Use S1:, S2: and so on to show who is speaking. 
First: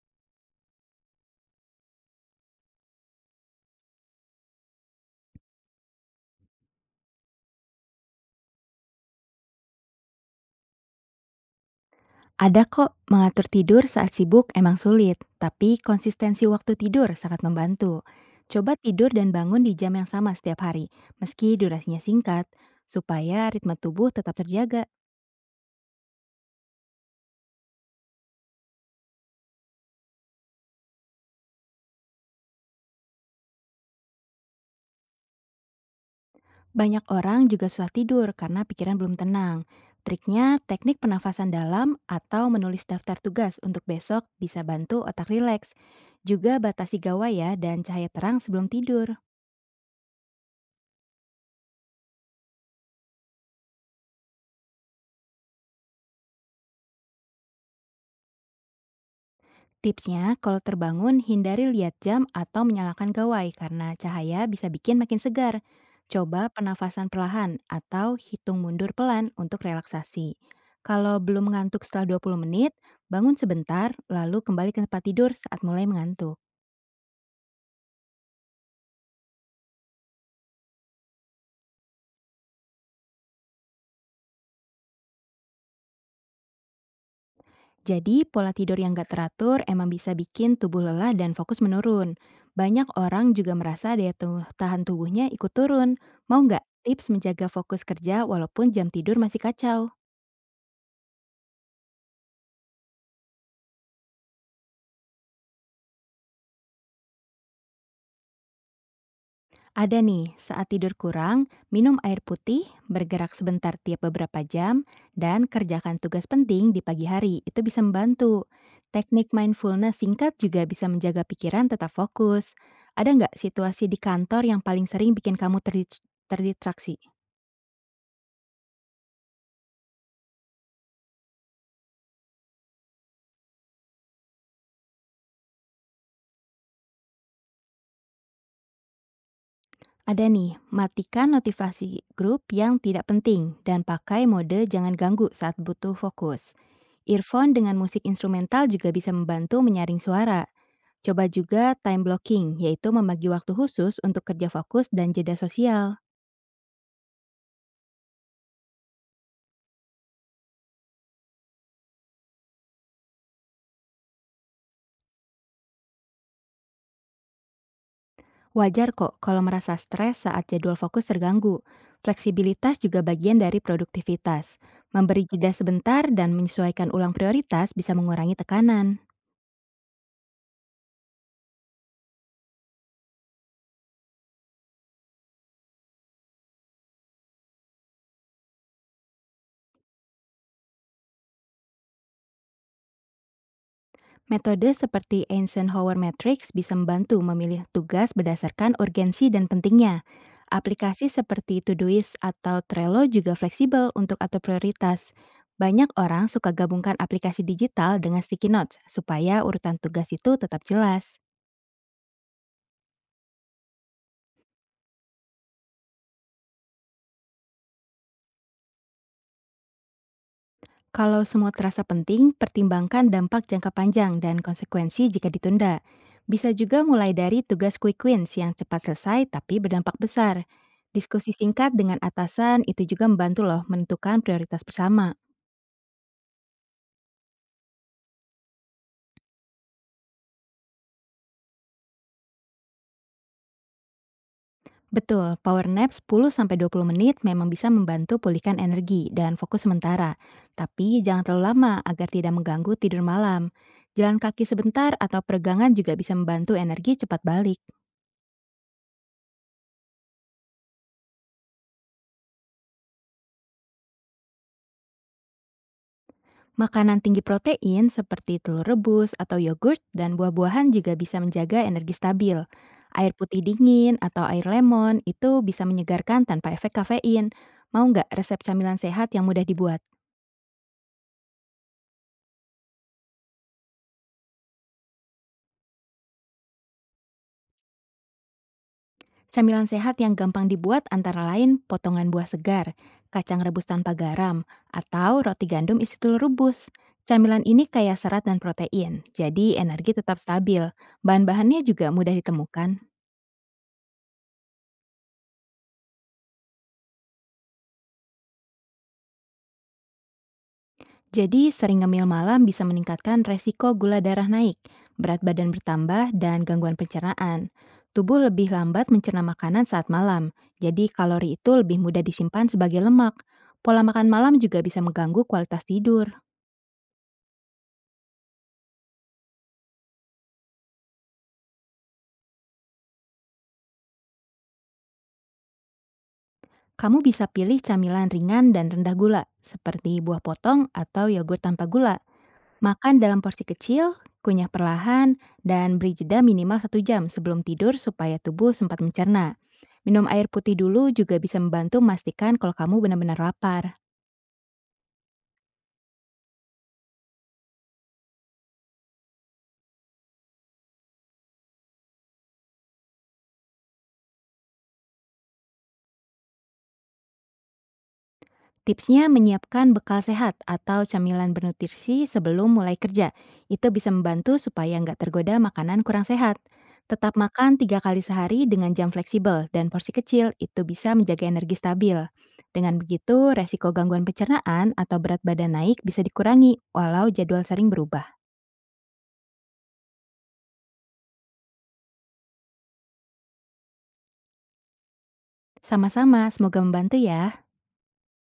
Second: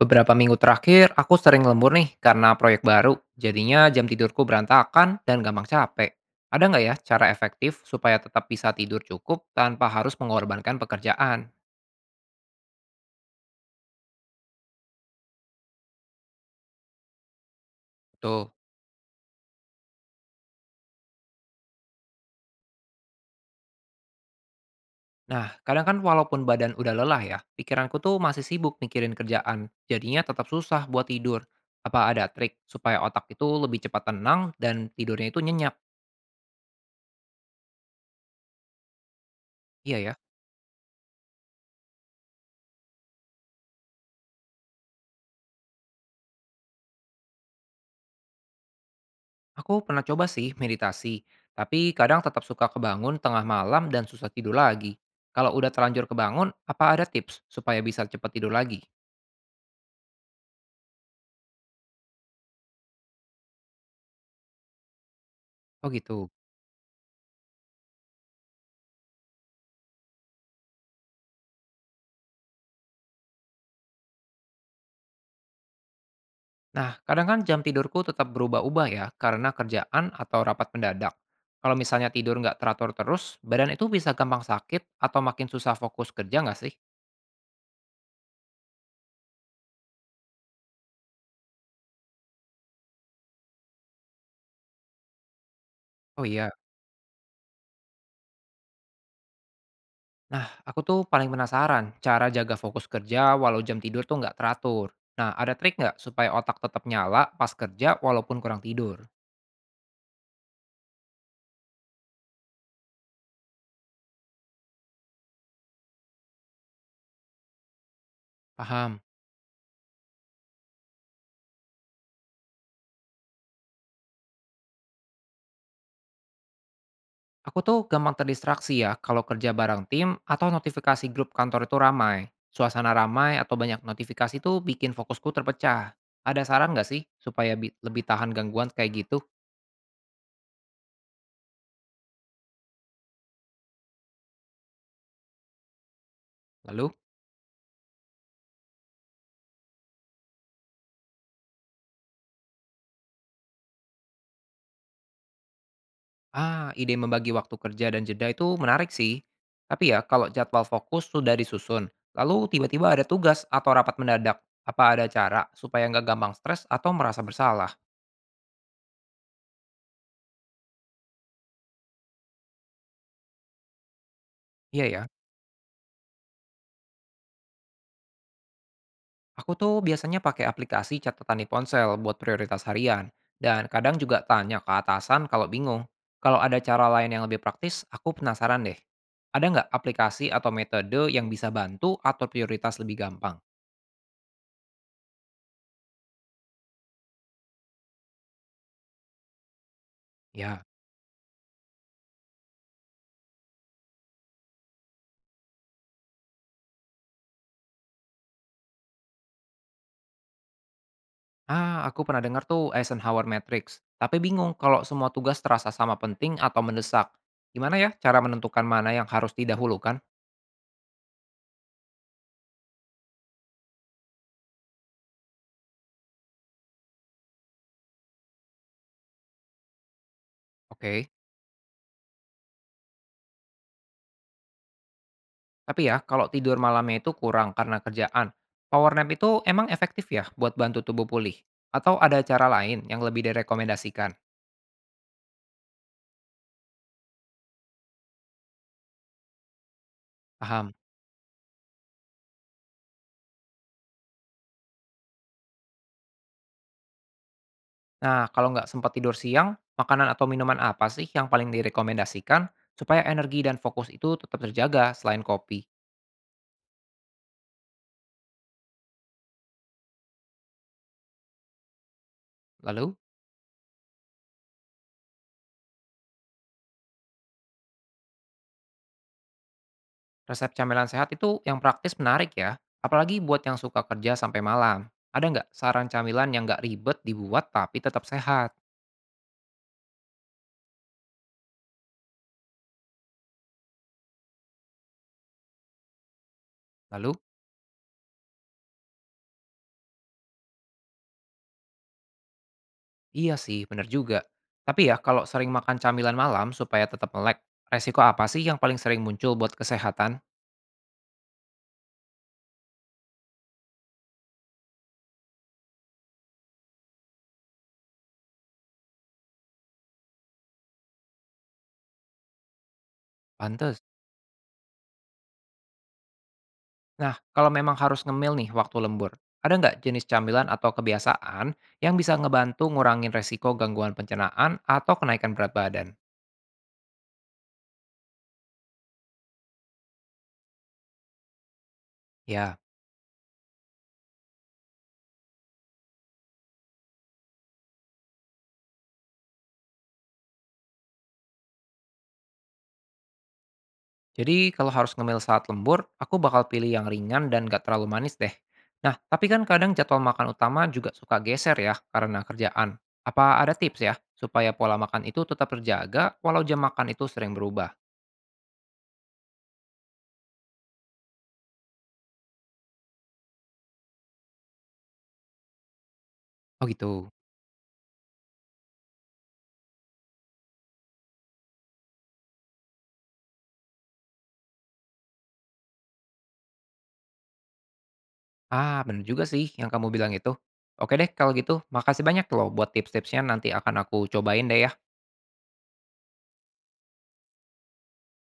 S1: Beberapa minggu terakhir, aku sering lembur nih karena proyek baru. Jadinya jam tidurku berantakan dan gampang capek. Ada nggak ya cara efektif supaya tetap bisa tidur cukup tanpa harus mengorbankan pekerjaan?
S2: Ada kok, mengatur tidur saat sibuk emang sulit, tapi konsistensi waktu tidur sangat membantu.
S1: Tuh.
S2: Coba tidur dan bangun di jam yang sama setiap hari, meski durasinya singkat, supaya ritme tubuh tetap terjaga.
S1: Nah, kadang kan walaupun badan udah lelah ya, pikiranku tuh masih sibuk mikirin kerjaan. Jadinya tetap susah buat tidur. Apa ada trik supaya otak itu lebih cepat tenang dan tidurnya itu nyenyak?
S2: Banyak orang juga susah tidur karena pikiran belum tenang.
S1: Iya ya.
S2: Triknya, teknik pernafasan dalam atau menulis daftar tugas untuk besok bisa bantu otak rileks. Juga batasi gawai ya dan cahaya terang sebelum tidur.
S1: Aku pernah coba sih meditasi, tapi kadang tetap suka kebangun tengah malam dan susah tidur lagi. Kalau udah terlanjur kebangun, apa ada tips supaya bisa cepat tidur lagi?
S2: Tipsnya, kalau terbangun, hindari lihat jam atau menyalakan gawai karena cahaya bisa bikin makin segar.
S1: Oh gitu.
S2: Coba penafasan perlahan atau hitung mundur pelan untuk relaksasi. Kalau belum ngantuk setelah 20 menit, bangun sebentar lalu kembali ke tempat tidur saat mulai mengantuk.
S1: Nah, kadang kan jam tidurku tetap berubah-ubah ya karena kerjaan atau rapat mendadak. Kalau misalnya tidur nggak teratur terus, badan itu bisa gampang sakit atau makin susah fokus kerja nggak sih?
S2: Jadi, pola tidur yang gak teratur emang bisa bikin tubuh lelah dan fokus menurun. Banyak orang juga merasa daya tahan tubuhnya ikut turun.
S1: Oh
S2: Mau
S1: iya.
S2: nggak tips menjaga fokus kerja walaupun jam tidur masih kacau?
S1: Nah, aku tuh paling penasaran cara jaga fokus kerja walau jam tidur tuh nggak teratur. Nah, ada trik nggak supaya otak tetap nyala pas kerja walaupun kurang tidur?
S2: Ada nih, saat tidur kurang, minum air putih, bergerak sebentar tiap beberapa jam, dan kerjakan tugas penting di pagi hari. Itu bisa membantu.
S1: Paham.
S2: Teknik mindfulness singkat juga bisa menjaga pikiran tetap fokus. Ada nggak situasi di kantor yang paling sering bikin kamu terdistraksi?
S1: Aku tuh gampang terdistraksi ya kalau kerja bareng tim atau notifikasi grup kantor itu ramai. Suasana ramai atau banyak notifikasi tuh bikin fokusku terpecah. Ada saran nggak sih supaya lebih tahan gangguan kayak gitu?
S2: Ada nih, matikan notifikasi grup yang tidak penting dan pakai mode jangan ganggu saat butuh fokus.
S1: Lalu?
S2: Earphone dengan musik instrumental juga bisa membantu menyaring suara. Coba juga time blocking, yaitu membagi waktu khusus untuk kerja fokus dan jeda sosial.
S1: Ah, ide membagi waktu kerja dan jeda itu menarik sih. Tapi ya, kalau jadwal fokus sudah disusun, lalu tiba-tiba ada tugas atau rapat mendadak, apa ada cara supaya nggak gampang stres atau merasa bersalah?
S2: Wajar kok kalau merasa stres saat jadwal fokus terganggu. Fleksibilitas juga bagian dari produktivitas.
S1: Iya ya,
S2: Memberi jeda sebentar dan menyesuaikan ulang prioritas bisa mengurangi tekanan.
S1: aku tuh biasanya pakai aplikasi catatan di ponsel buat prioritas harian, dan kadang juga tanya ke atasan kalau bingung. Kalau ada cara lain yang lebih praktis, aku penasaran deh. Ada nggak aplikasi atau metode yang bisa bantu atur prioritas lebih gampang?
S2: Metode seperti Eisenhower Matrix bisa membantu memilih tugas berdasarkan urgensi dan pentingnya.
S1: Ya.
S2: Aplikasi seperti Todoist atau Trello juga fleksibel untuk atur prioritas. Banyak orang suka gabungkan aplikasi digital dengan sticky notes supaya urutan tugas itu tetap jelas.
S1: Ah, aku pernah dengar tuh Eisenhower Matrix, tapi bingung kalau semua tugas terasa sama penting atau mendesak. Gimana ya cara menentukan mana yang harus didahulukan?
S2: Kalau semua terasa penting, pertimbangkan dampak jangka panjang dan konsekuensi jika ditunda. Bisa juga mulai dari tugas quick wins yang cepat selesai tapi berdampak besar.
S1: Oke.
S2: Diskusi singkat dengan atasan itu juga membantu loh menentukan prioritas bersama.
S1: Tapi ya, kalau tidur malamnya itu kurang karena kerjaan. Power nap itu emang efektif ya buat bantu tubuh pulih? Atau ada cara lain yang lebih direkomendasikan?
S2: Betul, power nap sepuluh sampai dua puluh menit memang bisa membantu pulihkan energi dan fokus sementara.
S1: Paham.
S2: Tapi jangan terlalu lama agar tidak mengganggu tidur malam. Jalan kaki sebentar atau peregangan juga bisa membantu energi cepat balik.
S1: Nah, kalau nggak sempat tidur siang, makanan atau minuman apa sih yang paling direkomendasikan supaya energi dan fokus itu tetap terjaga selain kopi?
S2: Makanan tinggi protein seperti telur rebus atau yogurt dan buah-buahan juga bisa menjaga energi stabil.
S1: Lalu?
S2: Air putih dingin atau air lemon itu bisa menyegarkan tanpa efek kafein. Mau nggak resep camilan sehat yang mudah dibuat?
S1: Resep camilan sehat itu yang praktis menarik ya, apalagi buat yang suka kerja sampai malam. Ada nggak saran camilan yang nggak ribet dibuat tapi tetap sehat?
S2: Camilan sehat yang gampang dibuat antara lain potongan buah segar, kacang rebus tanpa garam, atau roti gandum isi telur rebus.
S1: Lalu,
S2: Camilan ini kaya serat dan protein, jadi energi tetap stabil. Bahan-bahannya juga mudah ditemukan.
S1: iya sih, bener juga. Tapi ya, kalau sering makan camilan malam supaya tetap melek, resiko apa sih yang paling sering muncul buat kesehatan?
S2: Jadi, sering ngemil malam bisa meningkatkan resiko gula darah naik, berat badan bertambah, dan gangguan pencernaan. Tubuh lebih lambat mencerna makanan saat malam, jadi kalori itu lebih mudah disimpan sebagai lemak.
S1: Pantes.
S2: Pola makan malam juga bisa mengganggu kualitas tidur.
S1: Nah, kalau memang harus ngemil nih waktu lembur, ada nggak jenis camilan atau kebiasaan yang bisa ngebantu ngurangin resiko gangguan pencernaan atau kenaikan berat badan?
S2: Kamu bisa pilih camilan ringan dan rendah gula, seperti buah potong atau yogurt tanpa gula.
S1: Ya.
S2: Makan dalam porsi kecil, kunyah perlahan, dan beri jeda minimal satu jam sebelum tidur supaya tubuh sempat mencerna. Minum air putih dulu juga bisa membantu memastikan kalau kamu benar-benar lapar.
S1: Jadi kalau harus ngemil saat lembur, aku bakal pilih yang ringan dan gak terlalu manis deh. Nah, tapi kan kadang jadwal makan utama juga suka geser ya karena kerjaan. Apa ada tips ya supaya pola makan itu tetap terjaga walau jam makan itu sering berubah?
S2: Tipsnya menyiapkan bekal sehat atau camilan bernutrisi sebelum mulai kerja. Itu bisa membantu supaya nggak tergoda makanan kurang sehat.
S1: Oh gitu.
S2: Tetap makan tiga kali sehari dengan jam fleksibel dan porsi kecil itu bisa menjaga energi stabil. Dengan begitu, resiko gangguan pencernaan atau berat badan naik bisa dikurangi walau jadwal sering berubah.
S1: Ah, bener juga sih yang kamu bilang itu. Oke deh kalau gitu, makasih banyak loh buat tips-tipsnya nanti akan aku cobain deh ya.
S2: Sama-sama, semoga membantu ya.